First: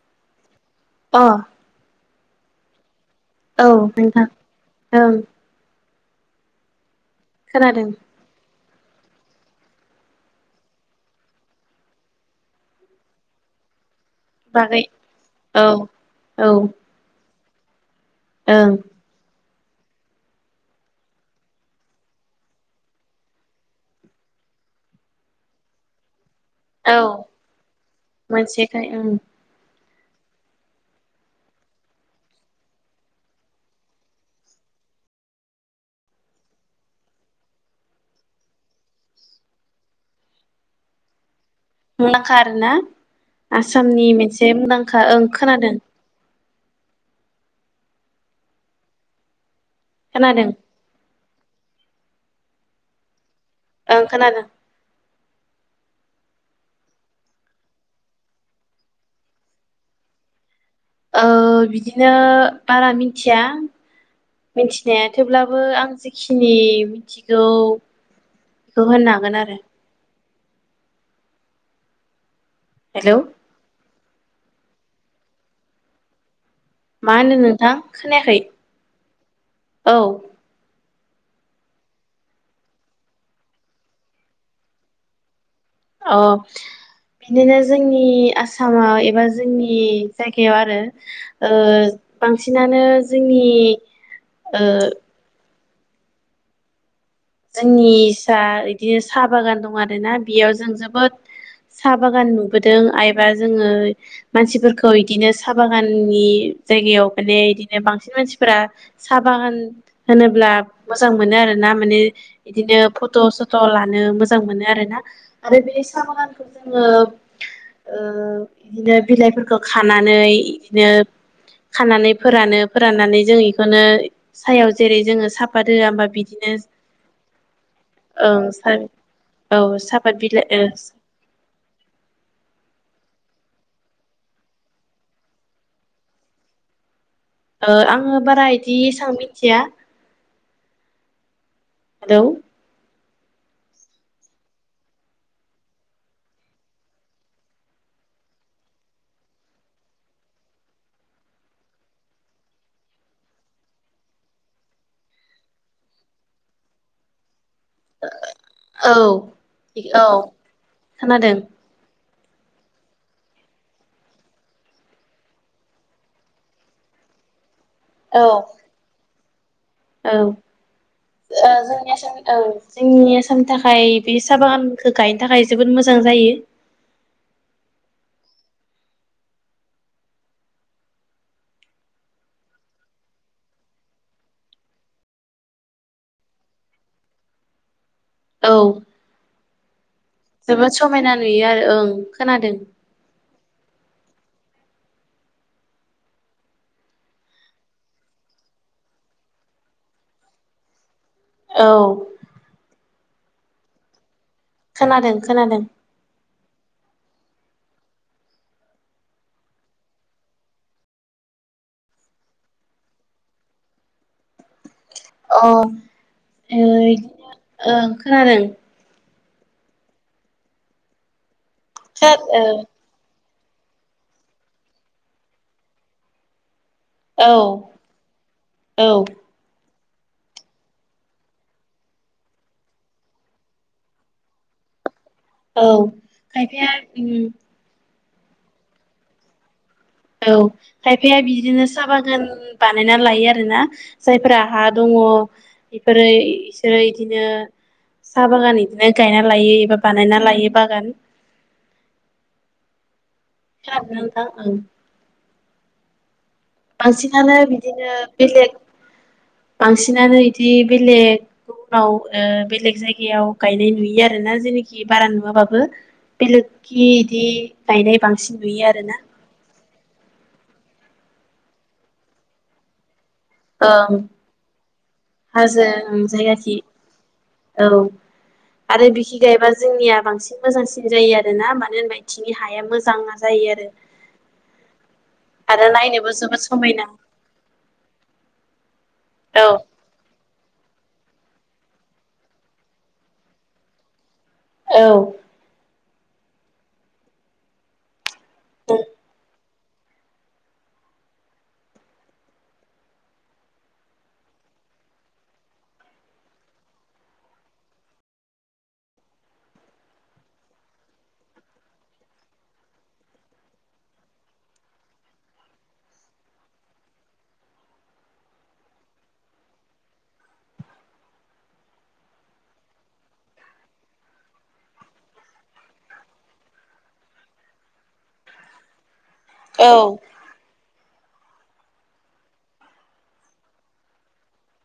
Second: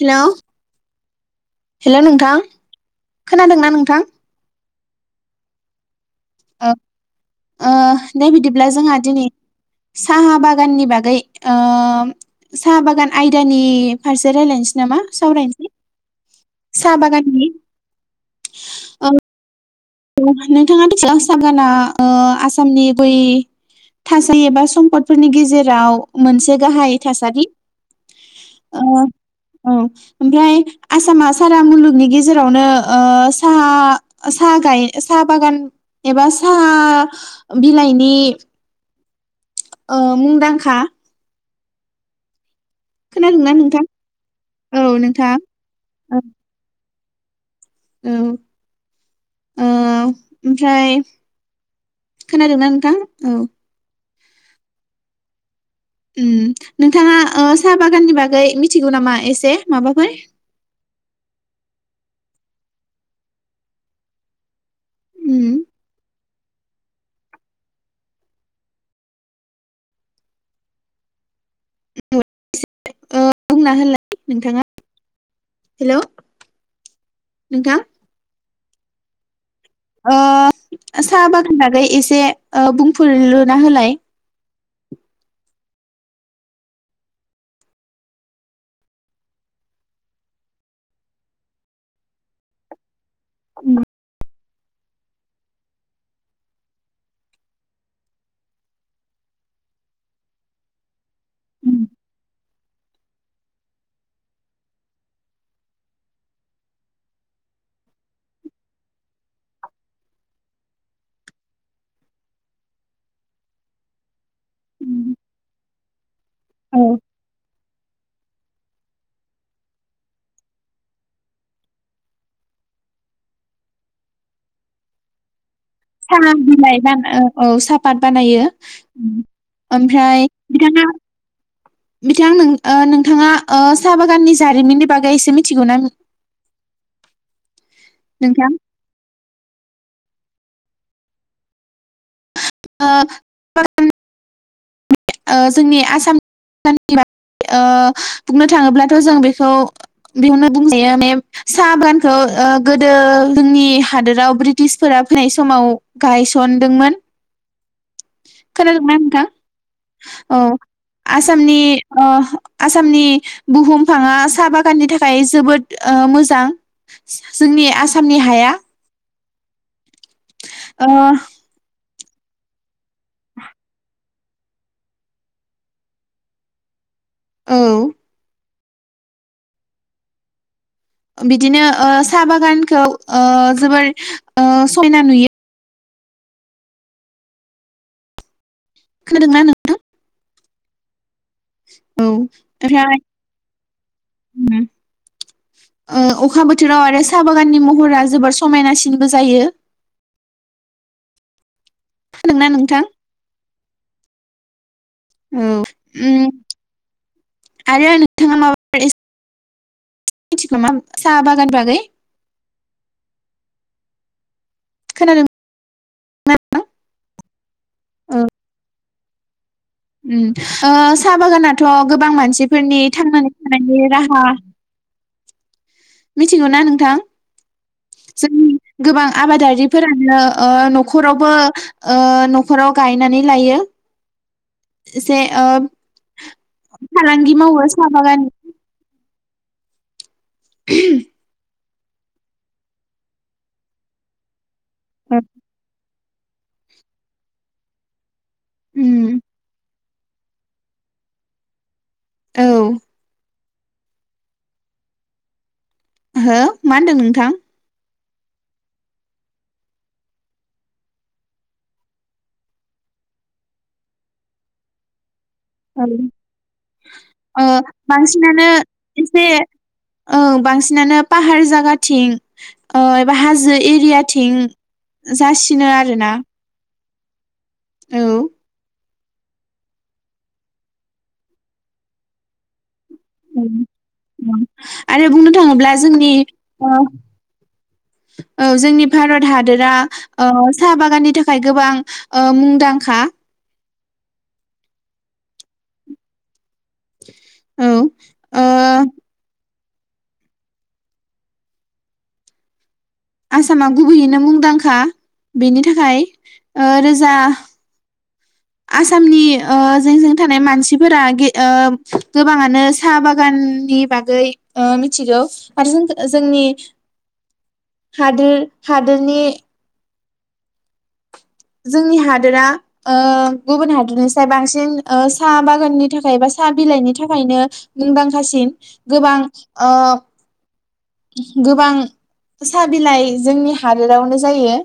Hello अ हेल नोंथां खोनादोंना नोंथां ओं ओ खोनादों ब्ला जोंहा दिनै साहा बागाननि बागै ओ साहा बागान आयदानि फारसे रायलायनोसै बागै नामा औ सावरायनोसै सा बागाननि ओं ओ नोंथाङा [unintelligible] आसामनि बै थासारि एबा सम्पदफोरनि गेजेराव मोनसे गाहाय औ थासारि ओ मोनसेखाय ओं औ ओमफ्राय आसामा सारा मुलुगनि गेजेरावनो ओ साहा सा खाय साहा बागान एबा साहा बिलाइनि ओ मुंदांखा मुंदांखारना खोनादोंना नोंथां आसामनि मोनसे औ मुंदांखा ओं नोंथां खोनादों औ औ ओ खोनादों ओमफ्राय खोनादोंना नोंथां औ ओं खोनादों ओम नोंथाङा ओ साहा बागाननि बागै मिथिगौ नामा एसे माबाफोर ओ बिदिनो बारा मिनथिया मिथिनाया उम थेवब्लाबो आं जे खिनि मिथिगौ बेखौ होननो हागोन आरो। [unintelligible] हेलौ बुंना नोंथाङा [inaudible] हेलौ मा होनो नोंथां खोनायाखै। औ ओ साहा बागाननि बागै एसे ओ बुंफुरलुना होलाय। अ बिदिनो जोंनि आसामाव एबा जोंनि जायगायाव आरो ओ बांसिनानो जोंनि ओ जोंनि सा इदिनो साहा बागान दं आरो ना बेयाव जों जोबोद उम साहा बागान नुबोदों एबा जोङो मानसिफोरखौ इदिनो साहा बागाननि जायगायाव माने इदिनो बांसिन मानसिफोरा साहा बागान होनोब्ला मोजां मोनो आरोना माने इदिनो फट' सथ' लानो मोजां मोनो आरो ना उम आरो बे साहा बागानखौ जोङो औ ओ इदिनो बिलाइफोरखौ खानानै इदिनो खानानै फोरानो फोराननानै जों बेखौनो सायाव जेरै जोङो साफ द होआ होमबा साहा बिदिनो बिलाइ बान औ साहापात ओं बानायो औ सापात ओमफ्राय बिलाइ बिथाङा बिथां ओ नोंथाङा ओ साहा बागाननि जारिमिननि बागै एसे मिथिगौ ना ओ आङो बारा नोंथां इदि एसां मि थिया हेलौ। [unintelligible] ओ जोंनि आसामनि [unintelligible] ओ बुंनो थाङोब्लाथ' जों बेखौ बेयावनो बुंजायो माने साहा बागानखौ ओ गोदो जोंनि हादोराव ब्रिटिशफोरा फैनाय समाव गायसनदोंमोन। औ खोनादोंना नोंथां औ खोनादों आसामनि ओ आसामनि बुहुमफाङा साहा बागाननि थाखाय जोबोद ओ मोजां। जोंनि आसामनि औ हाया औ ओ ओ जों ओं। जोंनि आसामनि थाखाय बे साहा बागानखौ गायनो थाखाय जोबोद मोजां जायो। औ बिदिनो ओ साहा बागानखौ ओ जोबोर ओ समायना नुयो। औ खोनादोंना नों जोबोद समायना नुयो आरो ओं खोनादों। उम ओ अखा बोथोराव आरो साहा बागाननि महरा जोबोर समायनासिनबो जायो। औ खोनादोंना नोंथां। खोनादों औ खोनादों उम आरो [unintelligible] साहा बागान बागै खोनादों अ ओइ ओ औ खोनादों उम ओ साहा बागाना थ' गोबां खोना मानसिफोरनि थांनानै थानायनि राहा मिथिखौ नों थां ओ औ जोंनि औ गोबां आबादारि फोरानो ओ न'खरावबो ओ न'खराव गायनानै लायो। जे ओ औ खायफाया उम फालांगि मावो स बागानि औ खायफाया बिदिनोसै साहा बागान बानायना लायो आरोना जायफोरा हा दङ ओरै बिसोरो इदिनो साहा बागान बिदिनो उम गायना लायो एबा बानायना लायो बागान औ [unintelligible] हो मा होनदों नोंथां? बांसिनानो बिदिनो बेलेग बांसिनानो बिदि बेलेगाव बेलेग जायगायाव गायनाय नुयो आरो ना जेखि बारा नुवाबाबो औ बेलेगखि बिदि ओ गायनाय बांसिन नुयो आरोना औ बांसिनानो पाहार जागाथिं ओ बा हाजो ओं एरियाथिं हाजो जासिनो ओं आरोना जायगाखि औ आरो थिंजायबा जोंनिया बांसिन मोजांसिन जायो आरो ना मानो होनबा बेथिंनि हाया मोजां ओं जायो आरो औ आरो बुंनो आरो थाङोब्ला जोंनि नायनोबो जोबोद समायना औ जोंनि भारत औ हादरा ओ साहा बागान नि थाखाय गोबां ओ मुंदांखा। औ औ ओ आसामा गुबैयैनो मुंदांखा बेनि थाखाय ओ रोजा आसामनि ओ जोंजों थानाय मानसिफोरा गे ओ गोबाङानो साहा बागाननि बागै ओ मिथिगौ आरो जों जोंनि हादोर हादोरनि जोंनि हादोरा ओ गुबुन हादोरनिस्राय बांसिन साहा बागाननि थाखाय बा साहा बिलाइनि थाखायनो मुंदांखासिन। गोबां ओ औ गोबां साहा बिलाइ जोंनि हादोरावनो जायो।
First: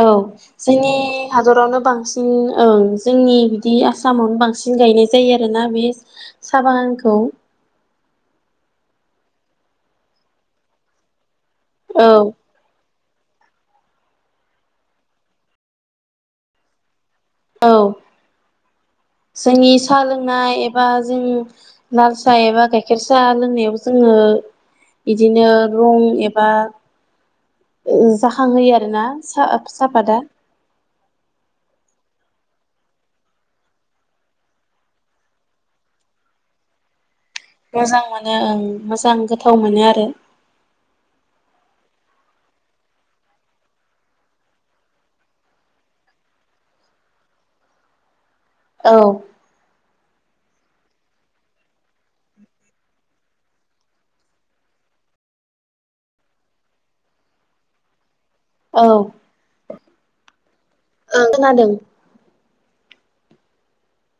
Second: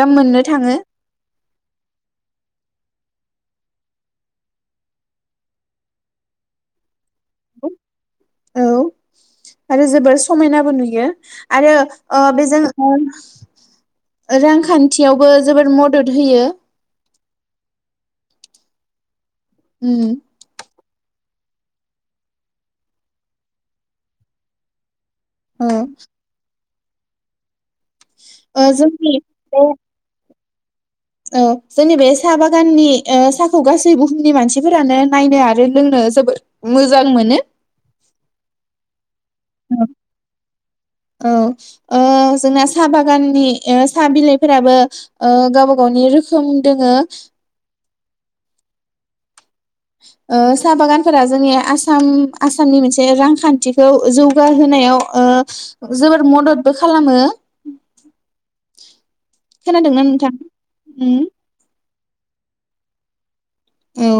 औ मोननो थाङो जोंनि हादरावनो बांसिन ओं जोंनि नि आसामावनो बांसिन गायनाय जायो आरोना बे साहा बागानखौ। औ आरो जोबोर समायनाबो नुयो आरो ओ औ बेजों रांखान्थियावबो जोबोर मदद होयो। औ जोंनि साहा उम लोंनाय एबा जों लाल साहा एबा गाइखेर साहा लोंनायाव जोङो इदिनो औ रं एबा ओ जाखांहोयो आरोना जोंनि बे सा-साहापादा औ जोंनि बे साहा बागाननि ओ साहाखौ गासै बुहुमनि मानसिफोरानो नायनो आरो लोंनो जोबोद मोजां मोनो। मोजां मोनो ओं मोजां थाव मोनो आरो औ ओ जोंना साहा बागाननि साहा बिलाइफोराबो ओ गावबा गावनि रोखोम दोङो। औ ओ साहा बागानफोरा जोंनि आसाम आसामनि मोनसे रांखान्थिखौ जौगाहोनायाव ओ जोबोर मददबो खालामो। ओं खोनादोंना नोंथां उम खोनादों औ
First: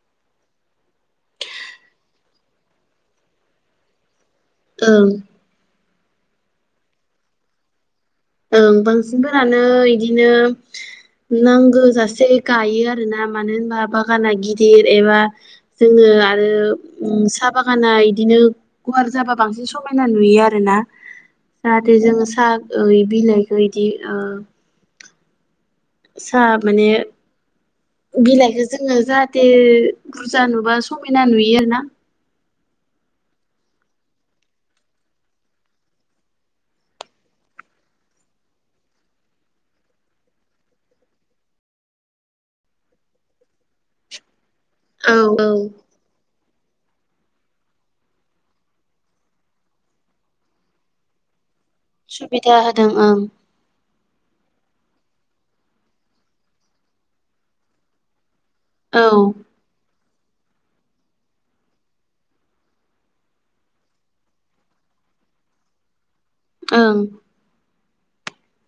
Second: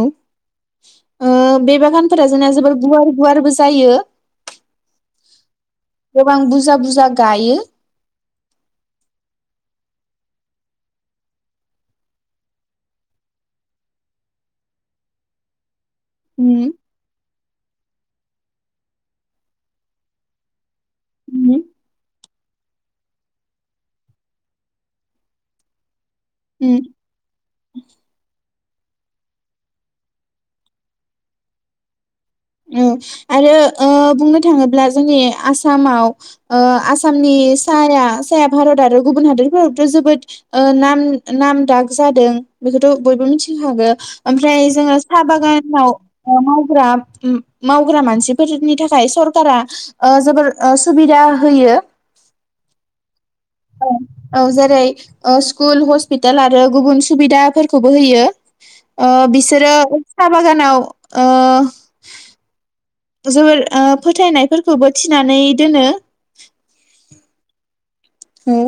ओ बे बागानफोरा जोंना जोबोर गुवार गुवारबो जायो। ओं गोबां बुरजा बुरजा गायो। ओं बांसिनफोरानो इदिनो नांगौ जासे गायो आरोना मानो होनबा बागाना गिदिर एबा जोङो उम आरो साहा बागानाय दिनो गुवार जाबा बांसिन समायना नुयो आरो ना। उम जाहाथे जों साहा ओइ बिलाइखौ इदि ओ सा उम माने बिलाइख जोङो जाहाथे बुरजा नुबा समायना नुयो आरो ना उम आरो ओ बुंनो थाङोब्ला जोंनि आसामाव ओ आसामनि साया साया भारत आरो गुबुन हादोरफोरावथ' जोबोद ओ नाम नाम दाग जादों बेखौथ' बयबो मिथिखागो फ्राय जोङो औ साहा औ बागानाव औ मावग्रा मावग्रा मानसिफोरनि थाखाय सरकारा ओ जोबोर ओ सुबिदा होयो। सुबिदा होदों ओं। औ औ जेरै ओ स्कुल हस्पिटाल आरो गुबुन सुबिदाफोरखौबो होयो। औ आ बिसोरो साहा बागानाव ओ जोबोर फोथायनायफोरखौबो थिनानै दोनो ओं औ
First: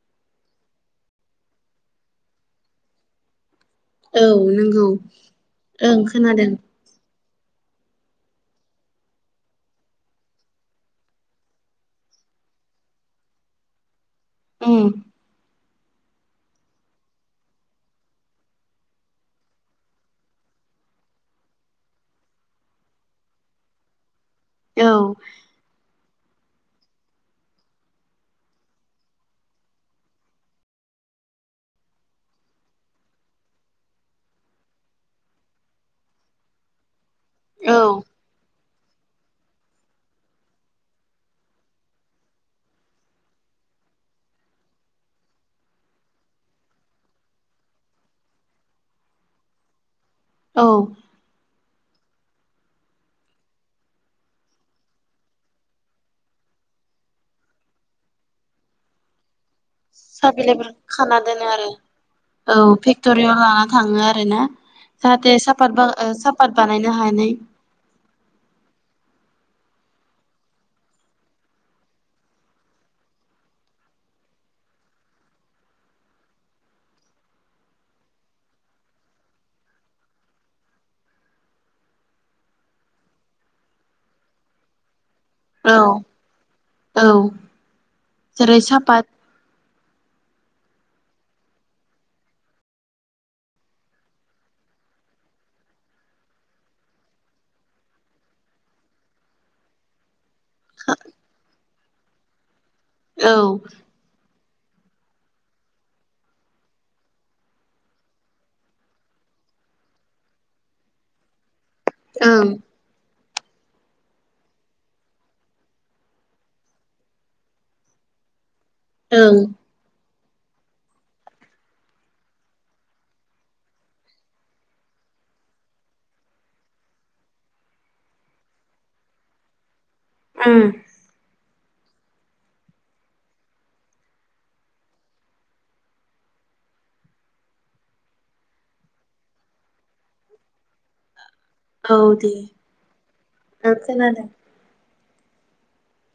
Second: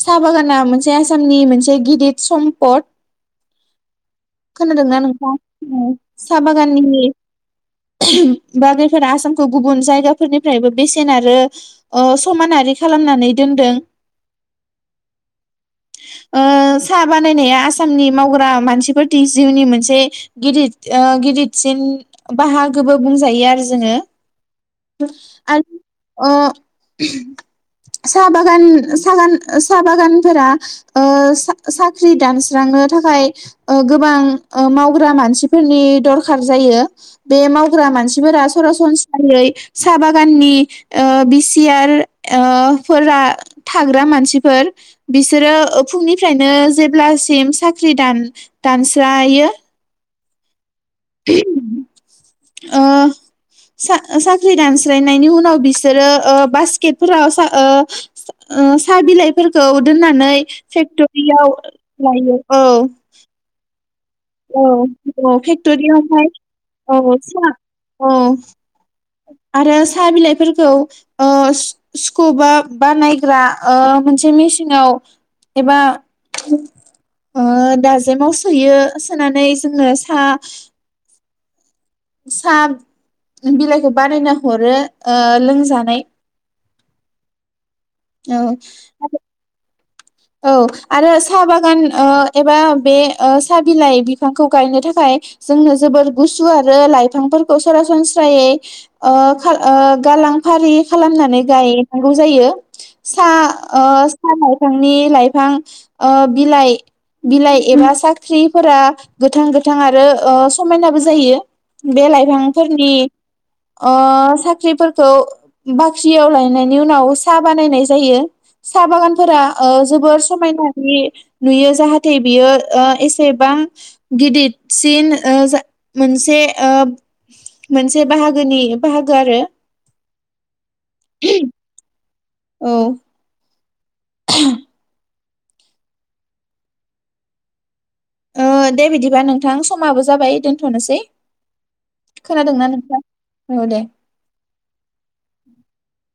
साहा बागाना मोनसे आसामनि मोनसे गिदिर सम्पद औ नंगौ खोनादोंना नोंथां ओं साहा खोनादों बागाननि बाग्रिफोरा आसामखौ गुबुन जायगाफोरनिफ्रायबो बेसेन आरो ओ समानारि खालामनानै दोनदों औ साहा बानायनाया आसामनि मावग्रा मानसिफोर जिउनि मोनसे गिदिद ओ गिदिरसिन बाहागोबो बुंजायो आरो जोङो औ आरो ओ साहा बागान सागान साहा बागानफोरा सा- साख्रि दानस्रांनो थाखाय गोबां मावग्रा मानसिफोरनि दरखार जायो बे औ मावग्रा मानसिफोरा सरासनस्रायै साहा बागाननि बिसिआर फोर थाग्रा मानसिफोर बिसोरो फुंनिफ्रायनो जेब्लासिम साख्रि दान दानस्रायो औ ओ साख्रि दानस्लायनायनि उनाव बिसोरो ओ बास्केटफोराव ओ स -साहा बिलाइ बेखौ दोननानै साहा बिलाइफोर खाना दोनो फेक्ट'रियाव आरो लायो औ फेक्टरियाव लाना थाङो आरोना औ जाहाथे औ साफात बा ओ फेक्टरियावहाय साफात बानायनो औ हानाय साहा औ आरो साहा बिलाइफोरखौ ओ सुखुबा बाानायग्रा ओ मोनसे मेसिनाव एबा ओ दाजेमाव सोयो सोनानै जोङो साहा साहा बिलाइखौ बारायना हरो औ लोंजानाय औ औ जेरै सापात औ आरो साहा बागान ओ एबा बे ओ साहा बिलाइ बिफांखौ गायनो थाखाय जोंनो जोबोर गुसु आरो लाइफांफोरखौ सरासनस्रायै ओ ओ गालां फारि खालामनानै गायनांगौ जायो सा औ ओ सानाय बि लाइफां ओ बिलाइ बिलाइ एबा साख्रिफोरा गोथां गोथां आरो ओ समायनाबो जायो बे ओं लाइफांफोरनि अ साख्रिफोरखौ बाख्रियाव लायनायनि उनाव साहा बानायनाय जायो साहा ओं बागानफोरा जोबोर समायनानि नुयो जाहाथे बियो ओ एसेबां गिदिरसिन ओ जा मोनसे ओ मोनसे बाहागोनि बाहागो आरो उम औ [unintelligible] ओ दे बिदिबा नोंथां समाबो जाबाय दोनथ'नोसै औ दे खोनादोंना नोंथां औ ओ दे खोनादों। [unintelligible]